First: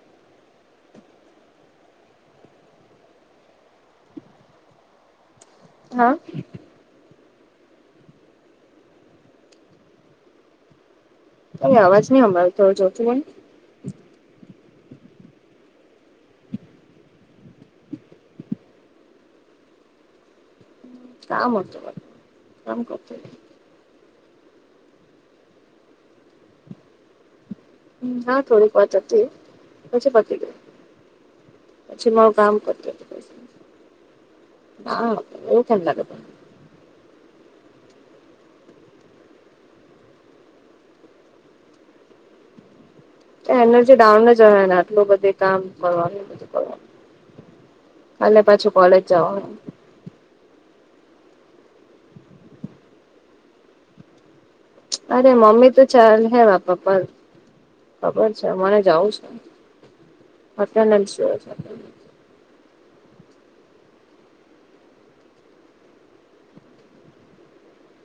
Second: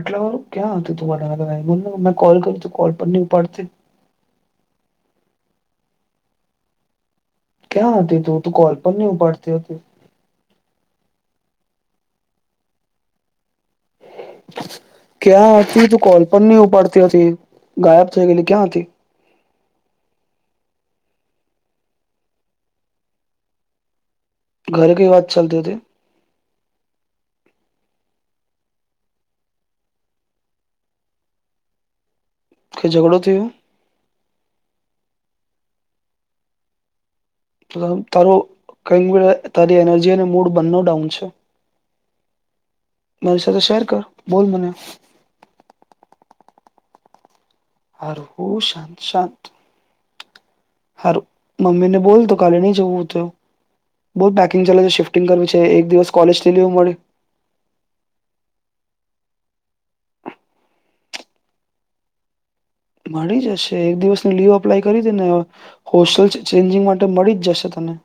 આટલા ક્યાં હતું તું મન મેં કોલ કર્યું તું કોલ પણ નહી ઉપાડતી હા ક્યાં હતી તુ તુ કોલ પણ નહીં ઉપાડતી હતી અ અવાજ નહી અમાર થોરુ જોથી બોલને [unintelligible] ક્યાં હતી તો કોલ પણ નહી ઉપાડતી હતી ગાયબ થઈ ગયલી ક્યાં હતી [inaudible] કામ હતો કામ કરતી તી ઘરે કઈ વાત ચાલતી હતી? હા થોડીક વાત હતી પછી પતી ગઈ પછી કામ કે કરતી ઝઘડો હતી થયો હા એ ચંદાગત તારો કંઈક તારી એનર્જી અને મૂડ બંને ડાઉન છે [inaudible] શેર એનર્જી કર ડાઉન બોલ જ હોય મને ને આટલું બધું કામ કરવાનું બધું કરવાનું હારું અને હું પાછું કોલેજ જવાનું હારુ મમ્મીને બોલ તો કાલે નહી જવું તો બોલ પ અરે મમ્મી તો ચાલ હે લીવ મળી પપ્પા ખબર છે. ને જાઉં છે. અટેન્ડનસ જોઈએ છે મળી જશે એક દિવસની લીવ અપ્લાય કરી દે ને હોસ્ટલ ચેન્જિંગ માટે મળી જ જશે તને [inaudible]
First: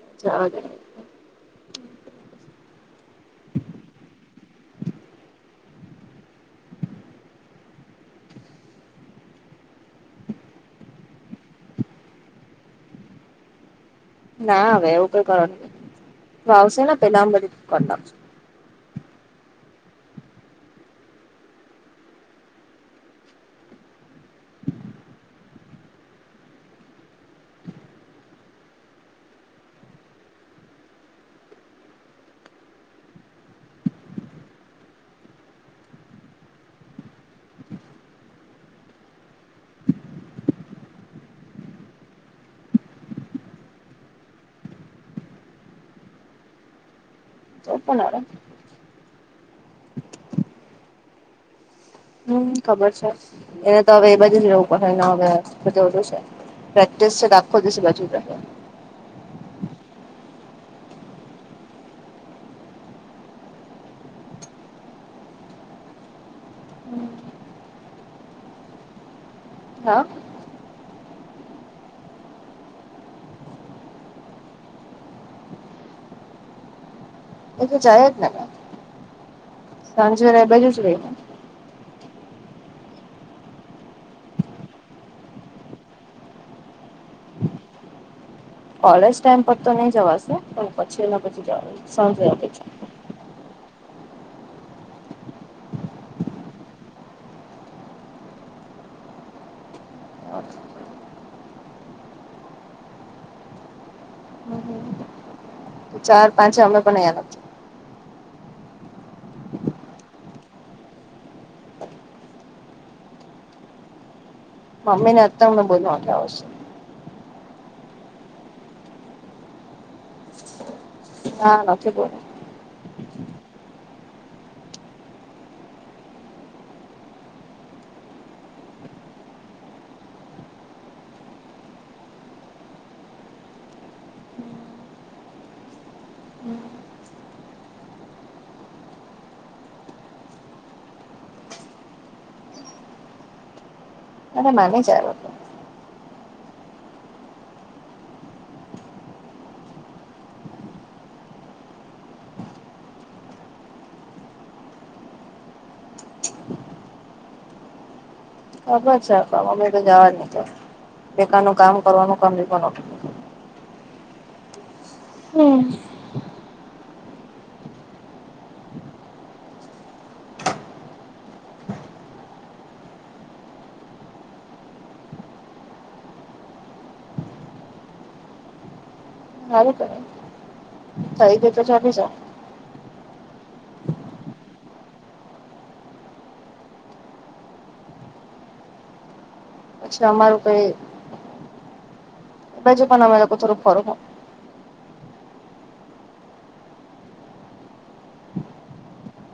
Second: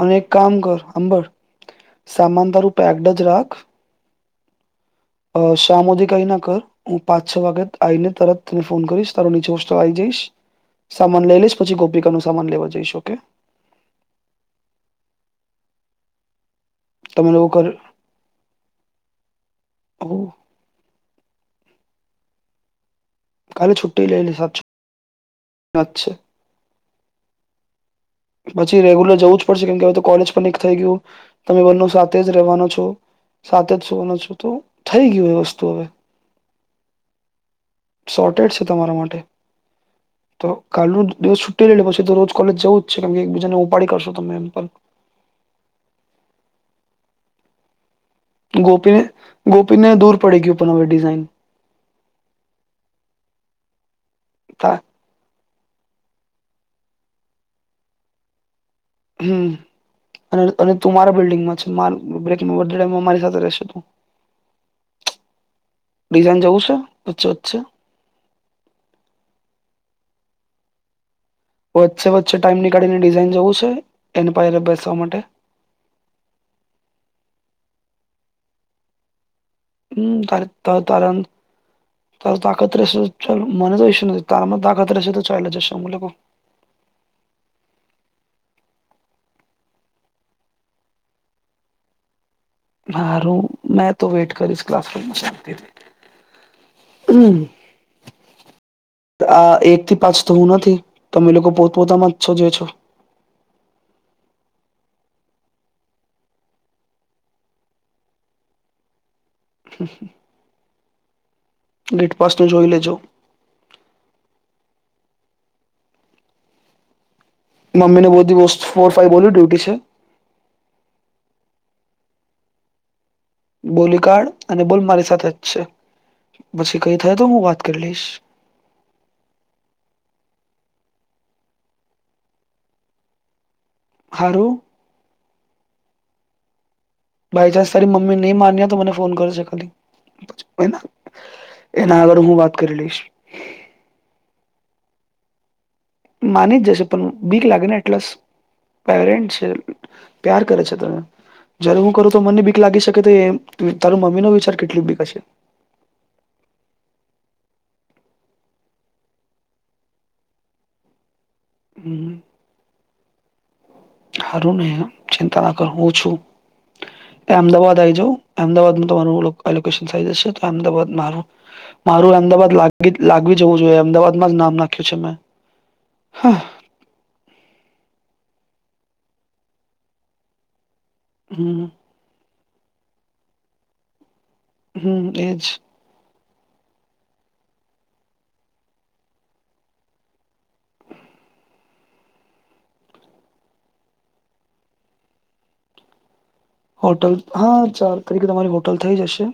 અને એક જવા કામ દે કર હાંભડ સામાન તારું પેકડ જ રાખ શામ હુધી કઈ ના કર હું પાંચ છ વાગે આવીને તરત તને ફોન કરીશ તારો નીચે હોસ્ટલ આવી જાય સામાન લઈ લશ પછી ગોપિકા નું સામાન લેવા જઈશ ઓકે ના હવે એવું કઈ કરો ન આવશે પેલા આમ બધી કર નાખશું હમ કાલી છુટ્ટી લઈ લઈશ સાબ છ વાત છે પછી રેગ્યુલર જવું જ પડશે કેમ કે હવે તો કોલેજ પણ એક થઇ ગયું તમે બંને સાથે જ રહેવાન છો સાથેજ સુવાનો છું તો થઈ ગયું એ વસ્તુ હવે શોર્ટેટ છે તમારા માટે તો કાલનો દિવસ છુટ્ટી લઈ લે પછી તો રોજ કોલેજ જવું કેમ કે એકબીજાને ઉપાડી કરશો તમે એમ પર તો પણ અરે ગોપીને ગોપીને દૂર પડી ગ્યું પણ હવે ડિઝાઇન હમ ખબર છે એને તો હવે એ બાજુ જ રહેવું તા પડે ને હવે પ્પ્રેક્ટિસ આખો દસે બાજુ રહે હમ અને તું મારા બિલ્ડિંગમાં છે મા મારી સાથે રહેશે તું? [inaudible] ડિઝાઇન જવું છે વચ્ચે વચચે? હા વચ્ચે વચ્ચે ટાઈમ નીકાળીને ડિઝાઇન જવું છે એની પાયરે બેસવા માટે? [inaudible] એ તો જાય જ ને હમ સાંજે એ ત બાજુ જ તારા રહીને તારે તાકાત રહેશે તો મને તો ઇસ્યૂ નથી તારમાં તાકાત રહેશે તો ચાલ્યા જશું અમે લોકો [inaudible] કોલેજ ટાઈમ પર તો નહી જવાશે પણ પછી પછી જવાનું સમજતી હારુ મેં તો વેટ કરીશ ક્લાસ કરના ચતી હમ આ એક થી પાંચ તો હું નથી તમે લોકો પોતપોતામાં જ છો જે છો [inaudible] ચાર પાંચ અમે પણ અયા નથી અ ગેટપાસનું જોઈ લેજો મમ્મી ને અ હમને બને આવશે મમ્મીને બધી વસ્તુ ફોર ફાઈવ બોલ ડ્યુટી છે ના નથી બોલો બોલી કાડ અને બોલ મારી સાથેજ છે પછી કઈ થાય તો હું વાત કરી લઈશ [inaudible] હારું બાય ચાન્સ તારી મમ્મી નહી માન્યા તો મને ફોન કરજે ખાલી એના આગળ હું વાત કરી લઈશ અરે મને માની જ જશે પણ બીક લાગે ને એટલસ પેરેન્ટ છે પ્યાર કરે છે તને જય્યારે હું કરું તો મને બીક લાગે શકે ટે એમ તો તારું મમ્મીનો વિચાર કેટલી બીક હશે [inaudible] ખબર છે પણ મમી તો જવાજ નૈ દે પટેકાનું કામ કરવાનું કામી બનો હારું ને ચિંતા ના કર હું છું અમદાવાદ આવી જા અમદાવાદમાં તમારુંશન થ જશે તો અમદાવાદ મા મારું અમદાવાદ લ લાગવી જવું જોઈએ અમદાવાદમાં જ નામ નાખ્યું છે મેં હા સારું કર તારી ગ હમ તો ચલી છે હમ એજ છે અમારું ક‌ઇ બજપ નામેલા કોચ [unintelligible] [unintelligible] હોટલ હા ચાર તરીકે તમારી હોટલ થઈ જશે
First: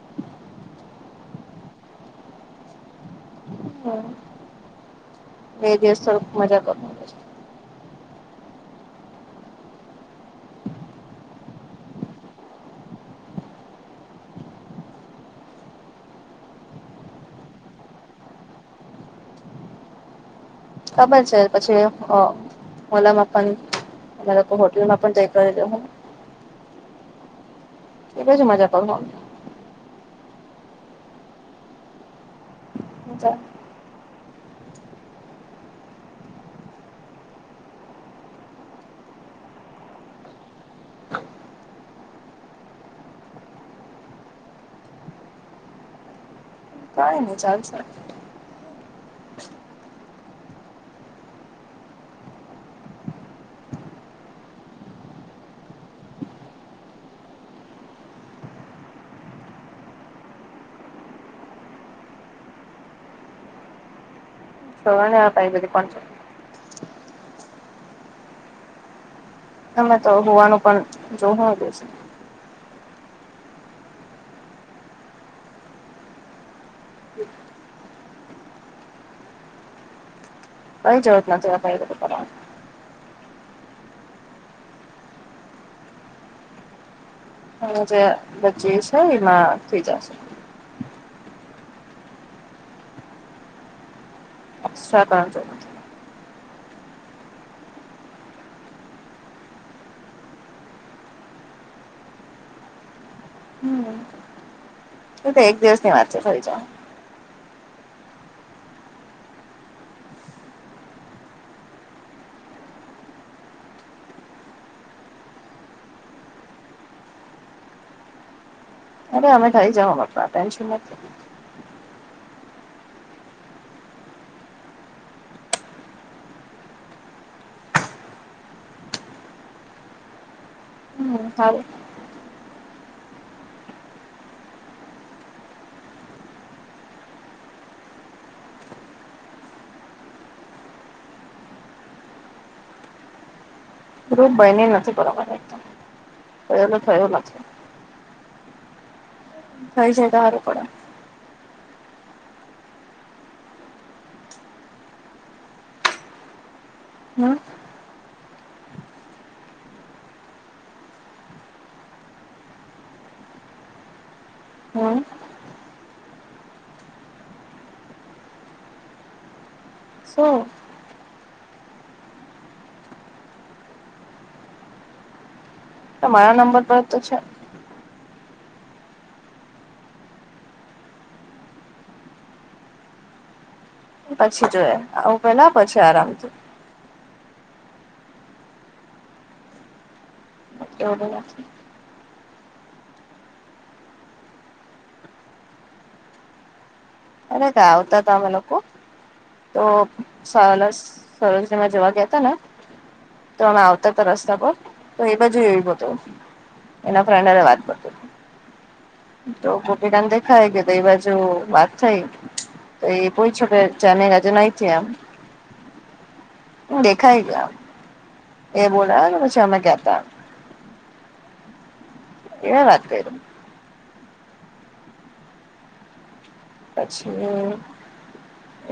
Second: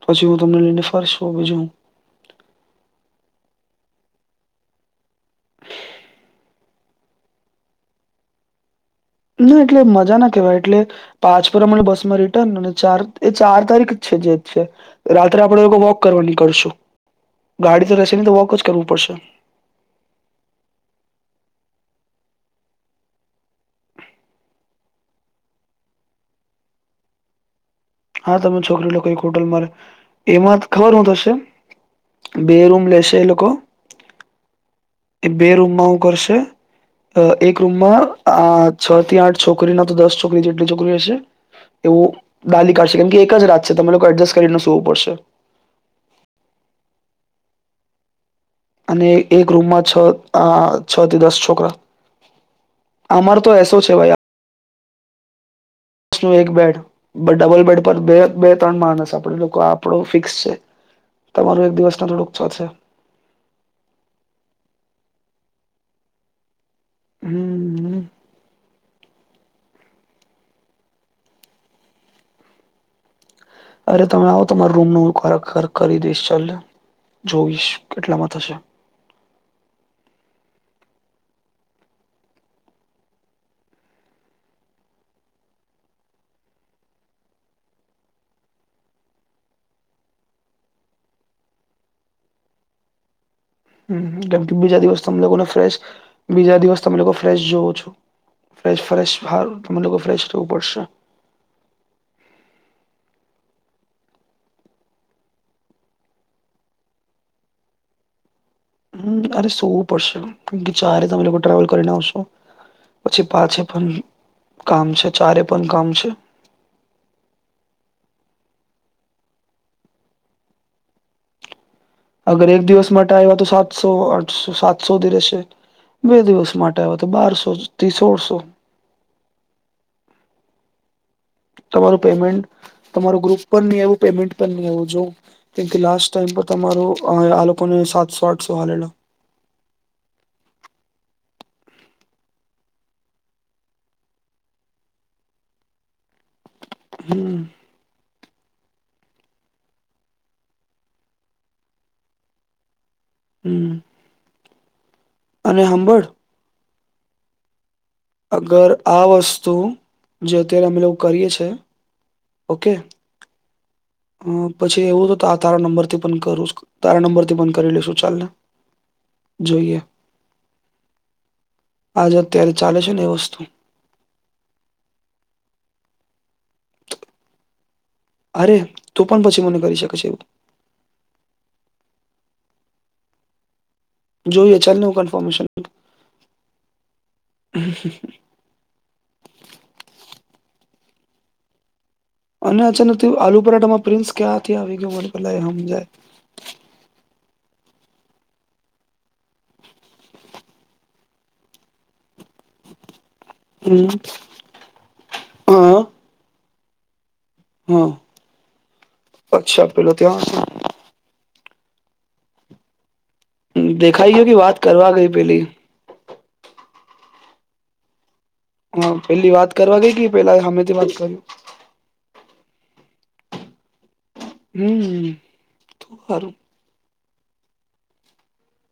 પછી હું તમને લઈને ફરશું બીજું બે દિવસ સર મજા કર ના એટલે મજા ના કેવાય એટલે પાંચ પર અમારે બસ માં રિટર્ન અને ચાર એ ચાર તારીખ જે છે રાત્રે આપડે વોક કરવા નિકળ શું ગાડી તો રહેશે નહી તો વોક જ કરવું પડશે ખબર છે પછી ઓ ઓલામાં પણ અ લોકો હોટલમાં પણ તય કરી દે હા તમે છોકરી લોકો અમે. એક હોટલમાં એમાં ખબર હું થશે બે રૂમ લેશે એ લોકો એ બે રૂમમાં હું કરશે એક રૂમમાં આ છ થી આઠ છોકરીના તો દસ છોકરી જેટલી છોકરી હશે એવું ડાલી કાઢશે કેમ કે એક જ રાત છે તમે લોકો એડજસ્ટ કરીને સુવું પડશે કાઈ ન‌ઇ ચાલશે અને એક રૂમમાં છ આ છ થી દસ છોકરા અમાર તો એસો છે ભૈયા દસ નું એક બેડ ડબલ બેડ પર બે બે ત્રણ માણસ આપડ લોકો આપણો ફિક્સ છે તમારું એક દિવસ ના થોડુંક ચોલસે શોણી પ બધ કોણ છો [unintelligible] હમ હમ તમે તો હોવાનું પણ જોવાનું દ છે અરે તમે આવો તમારા રૂમ નુ હ ખોરાક ખરક કરી દઈશ ચાલલે જોઈશ કેટલામાં થશે કઈ જરુર નથી [unintelligible] [unintelligible] [unintelligible] હ જે બ્ચી છે એમાં થઈ જશે કેમ કે બીજા દિવસ એક્સ્ટ્રા તમે કરવાની લોકોને જરૂર ફેશ બીજા દિવસ તમે લોકો ફ્રેશ જોવો છો ફેશ ફેશ હારું તમે લોકો ફ્રેશ રહેવું પડશે શું તો એક દિવસની વાત છે થઇ જા હમ અરે સો પડશે ચારે તમે ટ્રાવલ કરીને આવશો પછી પાંચે પણ કામ છે ચારે પણ કામ છે [inaudible] [inaudible] અરે અમે થાઈ જાઓ બપા ટેન્શન નથી. અગર એક દિવસ માટે આવ્યા તો સાતસો આઠસો સાતસોધી રહેશે. બે દિવસ માટે આવ્યો તો બારસો થી સોળસો સારું તમારું પેમેન્ટ તમાર ગ્રુપ પણ નહી આવું પેમેન્ટ ન આવું જો કેમ લાસ ટાઈમ તમારો અ કો સાતસો આઠસો વાલેલા ગૃપ બને નથી બરોબર એકદમ પલ થયું નથી. હમ થઈ જાય તો હારું પડે હમ અને હંભળ હમ અગર આ વસ્તુ જે તે અમે લોકો કરીએ છે. ઓકે. હ પછી હમ એવું તો ત તારા નંબર થી પણ કરું તારા નંબર થી પણ કરી લેશુ ચાલ ને જોઈએ શું. આજે અત્યારે ચાલે છે ને એ વસ્તુ તમારા નંબર પર તો છે અરે તું પણ પછી મને કરી શકે છે એવું પછી જોઈએ જોયે ચાલને હું આવું કન્ફર્મેશન પેલા પછી આરામથી [inaudible] એવડું વા છે. અને અચાનક થયુ આલુ પરાઠામાં પ્રિન્સ ક્યાંથી આવી ગયો મને પેલા એ સમજાય અરે કા આવતા તમે લોકો તો સલમાં [unintelligible] જવા ગયા ત ને? તો અમે આવતા હમ હતા રસ્તા પર તો એ બાજુ એ બ હા તો એના વાત કરતો હા તો અચ્છા પેલો ગોપીકને ત્યાં દેખાય કે એ બાજુ વાત થઈ તો એ પુયછુ દેખાઈ ગયો વાત કે [unintelligible] એમ કરવા ગઈ પેલી દેખાય ગયા. એ હા બોલાયા ને પેલી પછી વાત અમે કરવા ગયા ગઈ તા ગઈ પેલાએ હામેથી વાત કર્યું?? એ વાત કયરુ. હમ તો હારુ પછી મે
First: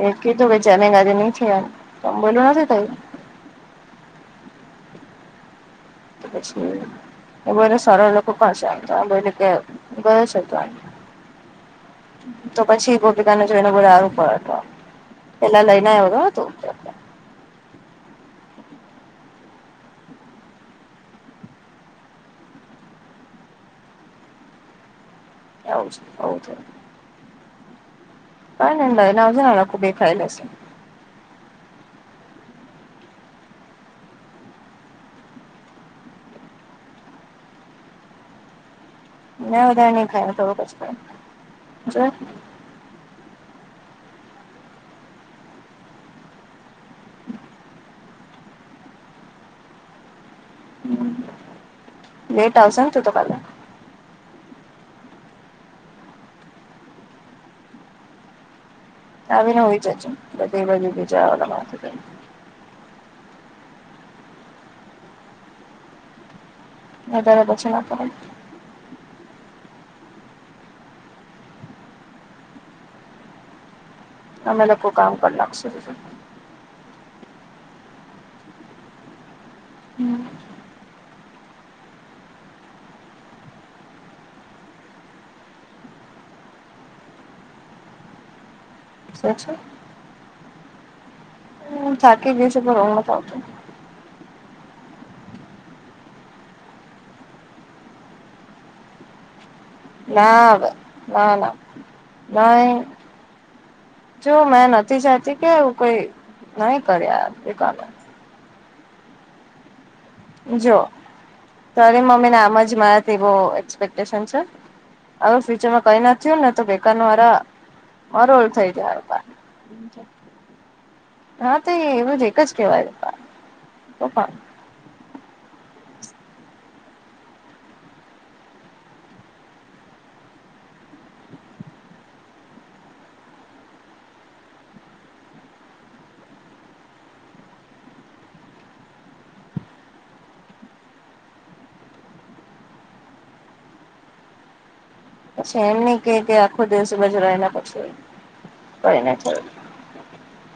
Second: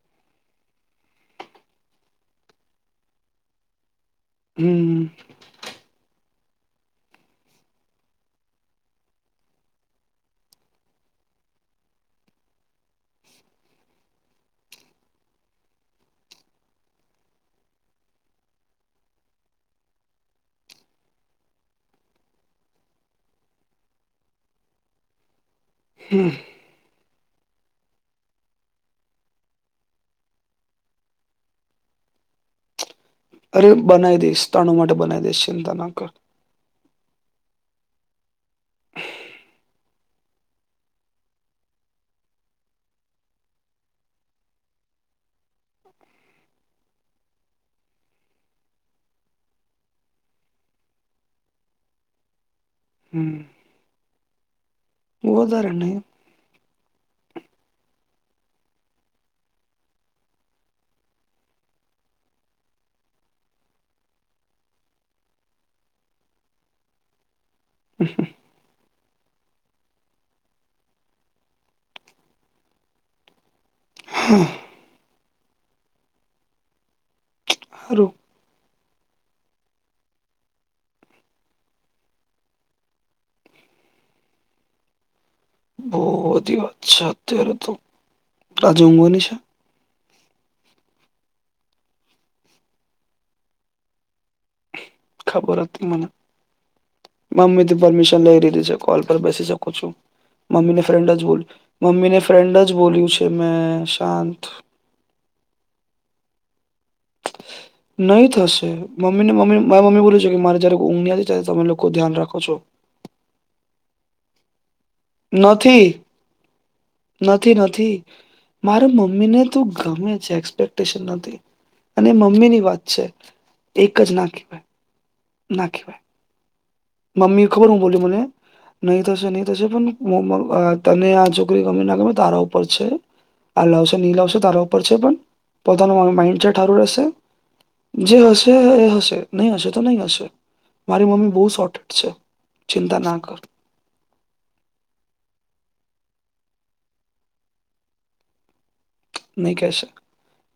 એ કીધું ભ જમે ગાજ નહી થ એમ તોમ બોલ્યું નથી તઈ હમ પછી એ બોને સારા લોકો પણ છે, આમ તો આ બને કે ગયો છે તો [inaudible] તો પછી ગોપીતાને જોઈને બધા સારું પડ હત. એટલા લઈના [inaudible] [inaudible] કય નય લયને આવજે [unintelligible] બેે ખાય લશે અરે બનાવી દઈશ તાણું માટે બનાવી દઈશ ચિંતા ન કર ના વધારે નહી ખાય થોડુંક જ ખાય જો લેટ આવશે ને તું તો કાલે? હમ વધારે નહીં આવીને હુય જજે બધી બાજુ [unintelligible] હજારે પછી ના [inaudible] અમે લોકો કામ કર લાગશુ. સારું હમ ઓ બધી વાત છે, અત્યારે તો અજુ ઊંઘવાની છે. હુ થાકી ગયુ છે પણ ઉધ નથી આવતું. ખબર હતી મને. મમ્મીથી પરમિશન લઈ લીધી છે, કોલ પર બેસી શ કુ છુ, ના હવે મમ્મીને ફ્રેન્ડ જ ના બોલ ના મમ્મીને ફ્રેન્ડ જ નહી બોલ્યું છે, મે શાંત મે નથી ચાહતી કે એવુ કય નહી કર યાર [unintelligible] નહીં થશે મમ્મીને મમ્મીને મા [unintelligible] જો તરે મમ્મીને રાખો છો આમ જ મારાવો એક્સપેક ટેસન છે, હવે ફ્યુચરમાં નથી કઈ ના થયુ ને તો બેકાર ન મારા નથી નથી મરોલ થઈ મારા જાય મમ્મીને તું ગમે છે, એક્સપેક્ટેશન નથી. હા તો અને એવું જ એક જ મમ્મીની વાત કેવાય છે, એક જ તો ના પણ કી ભાય નાખી ભાય મમ્મી ખબર હું બોલી મને? નહી થશે નહી થશે મો મ અ તને આ છોકરી ગમે ના ગમે તારા ઉપર છે. આ લાવશે ની લાવશે તારા ઉપર છે, પણ પોતાનું માઇન્ડ હારું રહેશે જે હશે એ હશે નહી હશે તો નય હશે મારી મમ્મી બો સોટ છે, ચિંતા ના કર પછી એમ નય કે કે આખો દિવસભજરાને પછી કય નય ચા નહીં કહેશે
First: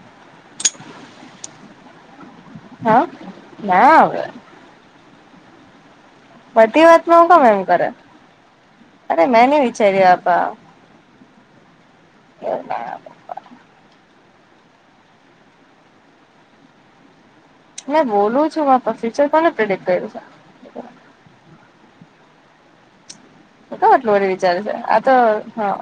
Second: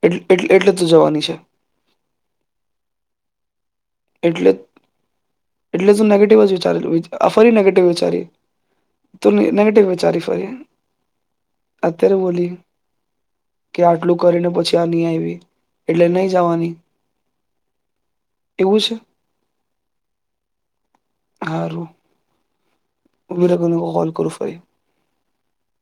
એટ એટ એટલે તુ જવાની છે. હા ના. એટલે એટલે તું નેગેટિવ જ બધી વાતમાં હું વિચારી કેમ ફરી એમ નેગેટિવ કરે વિચારી. અરે તું મેં નહી નેગેટિવ વિચાર્યું વિચારી ફરી. આપા અત્યારે બોલી એવું ના ક્યા આટલું કરીને પછી આ ન આવી એટલે નહી જવાની. મે બોલું છું મા એવું છે તો ફ્યુચર કોને પ્રિડિક્ટ કર્યું છે. હારું. ઊભી રે કોને તો કોલ આટલું વા કરું ફરી વિચારે છે આ તો હા.